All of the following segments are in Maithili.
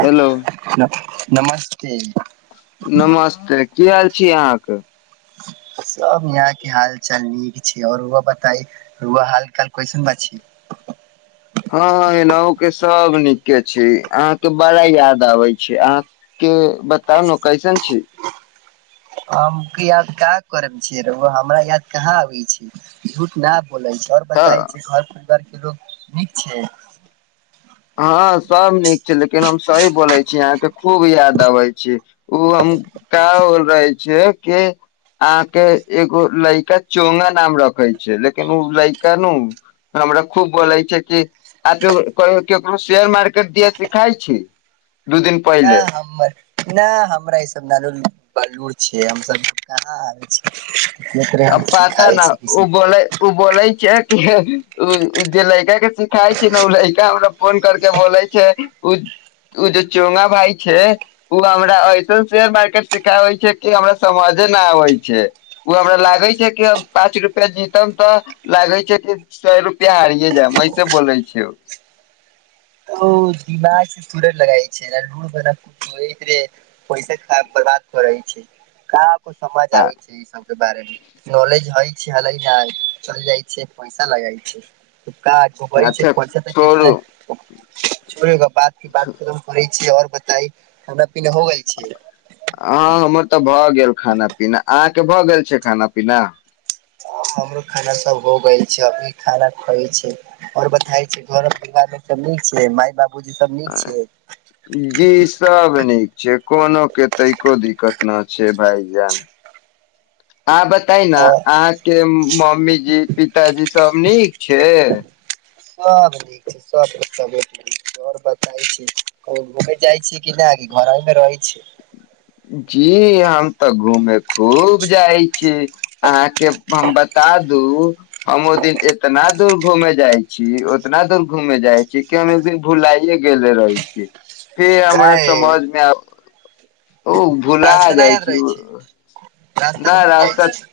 हेलो। नमस्ते। नमस्ते, की हाल छी अहाँके?। सब यहाँ के हाल चाल निक ई छीयै और रउवा बताई रउवा हाल काल कैसन बा छी। हां -हां एनहु के सब नीके छी, अहाँके बड़ा याद आबे छै, अहाँ के बताउ ने कैसन छी। हमके याद काहे करब छीयै रउवा हमरा याद कहाँ आबे छै झूठ न बोलै छै और बताए तऽ छै घर पर घर के लोक नीक छै। हां सब नीक छै लेकिन हम सही बोलै छी अहाँके खूब याद अबै छी। उ हम का होल रहै छीयै कि अहाँ के एगो लइका चोंगा नाम रखे छै लेकिन उ लइका नु हमरा खूब बोले छै कि आब जो कोय केकरो शेयर मार्केट दियै सिखाइ छी। दू दिन नै पहिले हमर नै हमरा ई सब बारे मे बलुर छियै, हम सब कहाँ आबै छै। इतने आ हम पता सिखाबै न छै उ किसी बोलै, उ बोलै छै। उ जे लड़का के सिखाय छीयै नै ओ लड़का हमरा फोन कर के बोले छै उ उ जे चोंगा भाय छै उ हमरा ऐसन शेयर मार्केट सिखाबै छै कि हमरा समझे न आबै छै उ हमरा लागै छै की अब पाँच रुपया जीतल तऽ लागै छै कि सौ रुपया हारिए जायब ऐसे बोलै छै उ। ओ दिमाग थोड़े लगाय छै, [unintelligible] पैसा खराब बर्बाद करै छै, काम ओ समझ आ आबै छै ई सबके बारे मे नॉलेज हइ। छलै नै चल जाइ छीयै पैसा लगइ छै। तो का [unintelligible] छै तऽ अच्छा पैसा दै छै कि छोड़ू नै। छोेड़े के बात ई बात के एकदम करै छीया। बताई हमे की नै हो गेल हँ छीयै। हमर तऽ भऽ गेल खाना पीना अहाँके भऽ गेल छै खाना पीना। हम हमरो खाना सब हो गैल छै अभी, खाना खाइ छी ओर बताई की घर परिवार मे सब निक छै, माय बाप ए जी सब निक छै, कोनो के तै को दिक्कत नै छै भाईजान, आदत तहना और अहाँके उम्म मम्मीजी पिताजी सब नीक छै। सब नीक छै सबके तबीयत और बताई की कहू घुमै जाइ छीयै कि नै घरमे रहै छीयै। जी हम तऽ घूमे खूब जाइ छी, अहाँके हम बता दू हम ओय दिन एतना दूर घूमे जाइ छी ओतना दूर घूमे जाइ छीयै कि हम एकदिन भुलाईयै गेल रही छी फेर हमरा काहे समझमे आब ओ भुला रास्ता न जाइ याद रहै छीयै उ छै रास्ता नै भूल रास्ता जाइ छी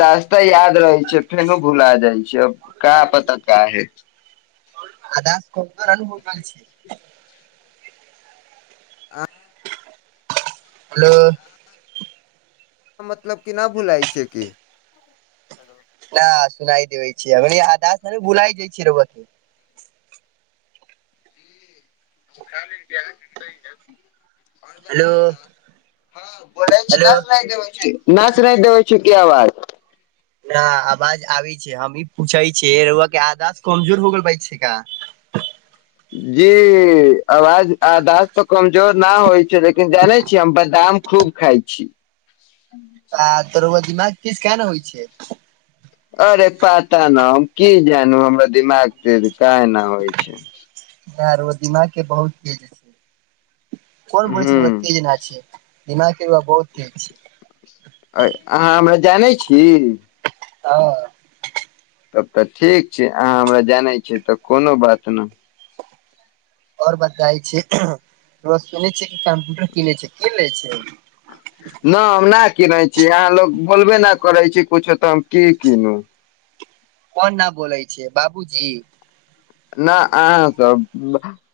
रास्ता याद रहै छै फेनोो भुला जाइ छै क पता का है। आ द को रहलन ब रहल छै। आ। हलो। मतलब कि नहि भुलाइ छै कि। न सुनाइ देबै छिय हम आधास ने भुलाइ जाइ छियै रब। खाली। आओर हेलो बताय न हँ बोलाय छी हेलो न नहि देबै छै। न सुनाइ दे छ की आवाज। न आवाज आबै छै हम ई पूछै छियै के रआधास कमजोर हो गेल बै छै का। जी आवाज आधास त कमजोर न होइ। लेकिन जानै छियै हम बादाम। खूब खाइ छी। तदरव दना। [unintelligible] किस किया ने होइ छै। अरे पता न हम की जानू हमरा दिमाग त काय न होइ छै। र ओ दिमाग के बहुत चेज छै। कोन ब छल ओ ह्म की ज अिय। दिमाग। बहुत तेज छीए। अहाँ हमरा जानै छी। हं। तब तऽ ठीक छै अहाँ हमरा जानै छिय तऽ कोनो बात नई। आओर बताै छै सुनै छ कि कम्प्यूटर कीनै छै की ले छै। न हम नहि की रहै छी। छी अहाँ लोग बोलबे नहि करै छी कुछो तऽ हम की कीनू। कोन न बोलय छै बाबूजी। न अहाँ सब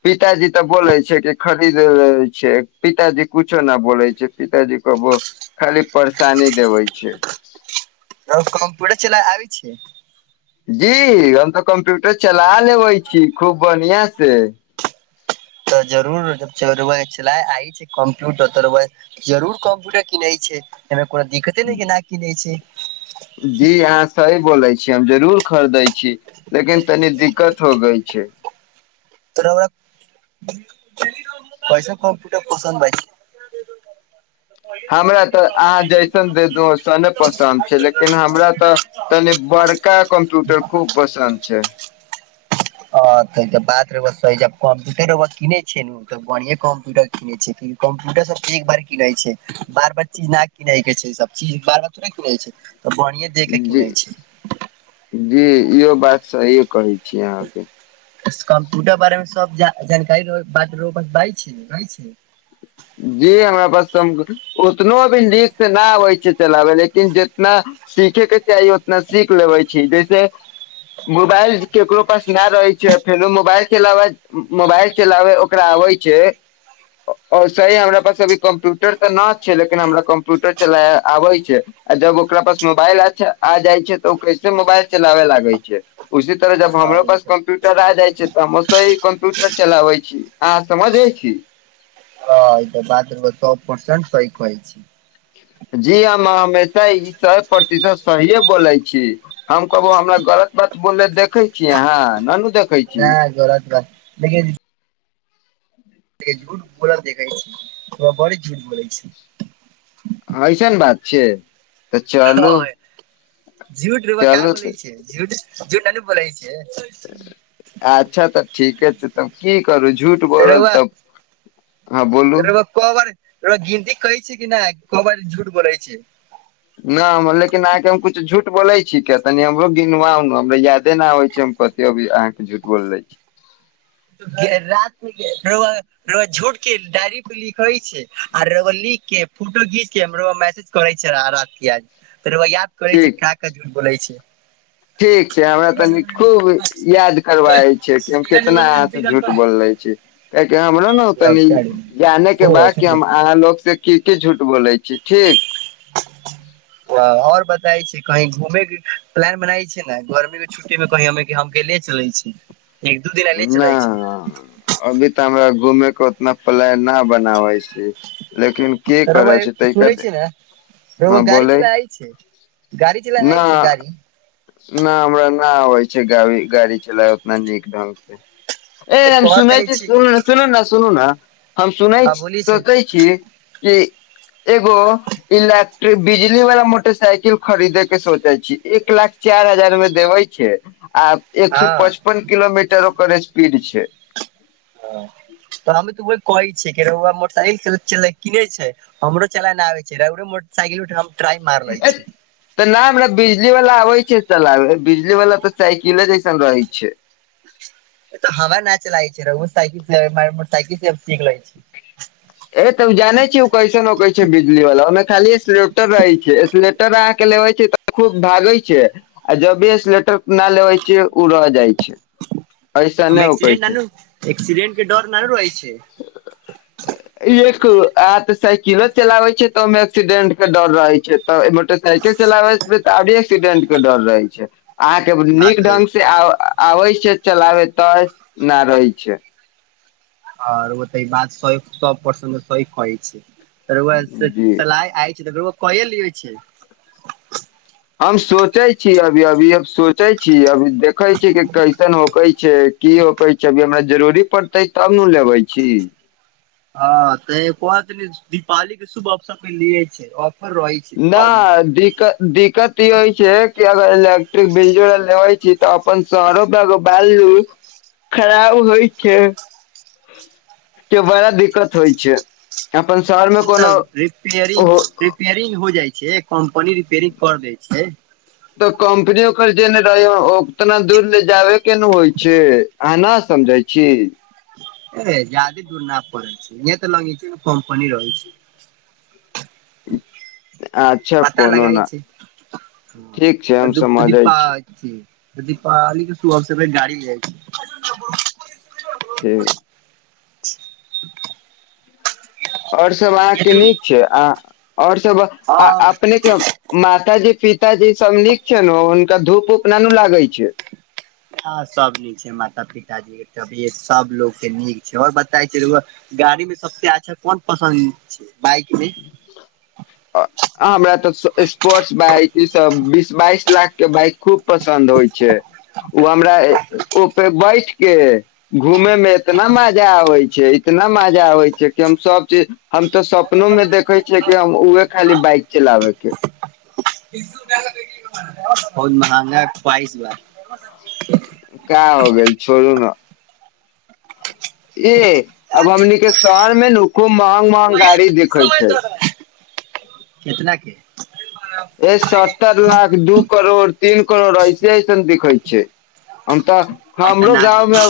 पिताजी तऽ बोले छै कि खरीद ले छै पिताजी कछो नहि बोले छै पिताजी को खाली परेशानी देबे छै। त कम्प्यटर चला आब छै। जी हम तऽ कम्प्यूटर चला लेबे छी खूब बढ़ियां से। तऽ जरूर च आइ छै कं्प्यूटर तो जरूर कम्प्यूटर किनै छै। ओरा दिक्कते नहि के की नहि छै। जी अहाँ सही बोलै छीिय हम जरूर खरीदै छी लेकिन तनी दिक्कत हो गई छै। तर हमरा पैसा कम प पसन्द प। हमरा तऽ अहाँ जैसन दे दू ओैसने पसन्द छै लेकिन हमरा तऽ तनि बड़का कम्प्यूटर खूब पसन्द छै। ओ तन बात। कम्प्यूटर किनै छै ने त बढ़िए कम्प्यूटर कनै छै कम्प्यूटर सब त एक बार कनै छै बार बार चीज नहि किनै के छै सब चीज बार बार थोड़े कनै छै। तऽ बढ़िए दे के किनै छै। इ बात इ कह छै। छी अहां के। इस कम्प्यूटर बारे मे सब जा जानकारी रहो, बात रहो, बस बाजै छीयै, बाजै छीयै। जी हमरा बस संग ओतनो अभी नीक से न आबै छै चलाबै लै। लेकिन जतना सीखे के चाही ओतना सीख लेबै छीयै जे से मोबाइल जे केकरो पास न रहै छै फेरो मोबाइल के चलावे मोबाइल चलावे ओकरा आबे छै अ और सही हमरा पास अभी कंप्यूटर तऽ न छै लेकिन हमरा कंप्यूटर चलाबे आबे छै अ जब ओकरा पास मोबाइल अच्छा आय जाय छै तऽ उ कैसे मोबाइल चलावे लागे छै, उसी तरह जब हँ हमरो ई पास तऽ कम्प्यूटर आ जाइ से तऽ हम ओसे ही कम्प्यूटर चलाबै छी, अहां समझे छी। हां ई तऽ बात मे सौ परसेंट सही कहै छी। जी हम हमेशा ई सौ प्रतिशत सहीए बोले छी, हम कबो हमरा गलत बात बोलले देखे छीयै अहाँ नानू देख नै गलत बात लेकिन पुरा देखय छी अहां बड़ झूठ बोलै छी। ऐसन बात छै। तऽ चलू हां झूठ रउवा काहे चलू तऽ बोलै छीयै, झूठ झूठ नै न बोलै छीयै। अच्छा तऽ। ठीके छै तब की करू झूठ त बोलल रउवा, तब हँ बोलू त रउवा क बार र गिनती करी। छी की नै क बार ई झूठ बोलै छै। न हम लेकिन अहाँके हम किछु झूठ बोलै छी किया तनी हमरो गिनवाव न हमरा यादे नै आबै छै हम कते अभी अहाँके झूठ बोललै छी। त घेर रातमे घेर रउवा रउवा झूठ के डायरी प लिख हय छै आर रउवा लिख के फोटो घीच के हमरो मैसेज करे छै रा रात बिरात त रउवा याद करे छै ठीक का का झुठ बोलै छीयै। ठीक छै हमरा तनि खूब याद करबाबै छै कि हम केतना अहां से झूठ बोललै छीयै कियाकी हमरो नै तनी जाने के बाद कि हम अहाँ लोग से की की झूठ बोलै छीयै ठीक। हां और बत जाइ छीयै कही घूमे के प्लान बनाबै छीयै न गर्मी के छुट्टी मे कही हमके लै चलै छी। न अभी तऽ हमरा घूमे के ओतना प्लान ने हे। बनाबै छी। लेकिन की रउवा करै छी ए तैका सुनै छीयै नै रउवा हँ गाड़ी बोले चलाए छै, गाड़ी चलाए छै, गाड़ी। नै हमरा नै आबै छै गाड़ी गाड़ी चलाय ओतना नीक ढंग से। तऽ ए हम कह सुनय तनी छीयै छी सुन सुनू न, सुनू न। हम सुने हँ बोली छै सकै छी की एगो इलेक्ट्रिक बिजली वला मोटरसाइकिल खरीदे के सोचै छी, एक लाख चारि हजार मे देबै छै। आ एक सौ हँ पचपन किलोमीटर ओकर एस स्पीड छै। ह त हमी त बोल कहै छै की रोउवा मोटरसाइकिल किने चले, किने छै हमरो चलायना आबे छै, रउरो मोटरसाइकिल उठ ट्राइ मार लै छी एतना हमरा बीज बिजली वला आबै छै चलाले, बिजली वला तऽ साइकिले जैसन रहै छै। एता हवा नहि चलाय छै, रूउवा साइकिल से म मोटर साइकिल से अब सीख ले छै। ए तऽ ओ जाने छी ओ कैसन होकै छै बिजली वला, ओहिमे खाली स्लेपटर रहे छै, स्लेप ट्राय के लेबे छै तऽ खूब भागे छै आ जब भी स्लेटर नहि लेबे छै ओ रह जाइ छै। ऐसने ओहिमे नहि उकै एक्सीडेंट छै। नानू एक्सीडेंट के डर नहि रहै छै। एक आत से किरत चलाबै छै तऽ ओहिमे एक्सीडेंट के डर रहे छै तऽ मोटरसाइकिल चलाबे तऽ आभी एक्सीडेंट के डर रहै छै। अहाके नीक बात रहै ढंग से आ आबै छै चलाबे तऽ नहि रहै छै। आओर ओ ते बात सइ सौ प्रस सही कहै छै। रोउवा से जी सलाय आय कहि लिये छै। हम सोचै छी अभी अभी अब सोचै छी अभी देखे छी की कैसन होकै छै की होकै छै अभी हमरा जरूरी पड़तै तब ने लेबे छी। ह तऽ पर दीपावली के शुभ अवसर मे लिय छै आओर न दिक दिक्कत ई होइ छै कि अगर इलेक्ट्रिक बिलो लेै छी तऽ अपन शहरो बालू खराब होइ छै के बड़ा दिक्कत होइ छै। अपन शहर मे कोनो सब रिपेयरिंग हो रिपेयरिंग हो जाइ छै कम्पनी रिपेयरिंग कर दै छै। तऽ कम्पनी ओकर जे ने रहै, ओ उतना दूर ले जाबे के ने होइ छै, अहां नहि समझै छी। ए जादे दूर न पड़े छै, इह तऽ न इ कम्पनी रहै छै। अच्छा पता कोनो लगाय न छै ठीक छै त हम दु दी समझै पा छी अथी दीपाली के शुभ अवसर पर गाड़ी ले छै। ठीक। आओर सब अहाके नीक छै आ और सब आ हँ अपने के माताजी पिताजी सब नीक छै ने हुनका धूप उप ननु लागै छै। हँ सब नीक छै, माता पिताजी के तबियत सबलोग के नीक छै। आऔर बताई की रौवा गाड़ी में सबसे अच्छा कोन पसन्द छै। बाइक मे अ हमरा तऽ सस्पोर्ट्स बाइक ई सब बीस बाइस लाख के बाइक खुब पसन्द होइ छै ओ हमरा ए ओ बैठ के घूमे में एतना मजा आबै छै इतना मजा आबै छै कि हम सब चीज हम तऽ सब अपनो मे देखै छियै कि हम उहे खाली बाइक चलाबै के। बहुत महँगा का हो गैल छोड़ू न। ए अब हमनीके शहर मे नु खूब महंग महंग गाड़ी देखै छै। केतना के। ए सत्तर लाख दू करोड़ तीन करोड़ ऐसे ऐसन बिकै छै हम तऽ हम तऽ हमरो ना देख गाँवमे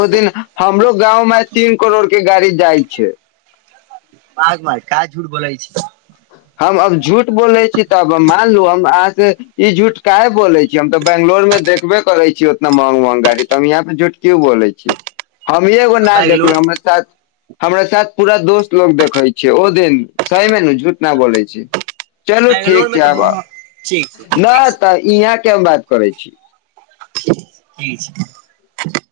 ओ दिन हमरो गाँंव मे तीन करोड़ के गाड़ी जाइ छै। पाग भाय का झूठ बोलय छी। हम अब झूठ बोले छी तऽब मानलू हम अहाँ से ई झूठ काहे बोले छी हम तऽ बैंगलोर मे देखबे करै छी उतना महंग महंग गाड़ी तऽ हम यहा पे झूठ क्यु बोले छी। हमी एगो नाच बंगलोर देखलहु हमरा साथ हमरा साथ पूरा दोस्त लोग देखै छै ओ दिन सहिमे ने झु - ना बोलै छी। चलू बंगलोर ठीक मे छै आब। तऽ ठीक छै न तऽ इहाँ केहन बात करै छी। ठीक छै।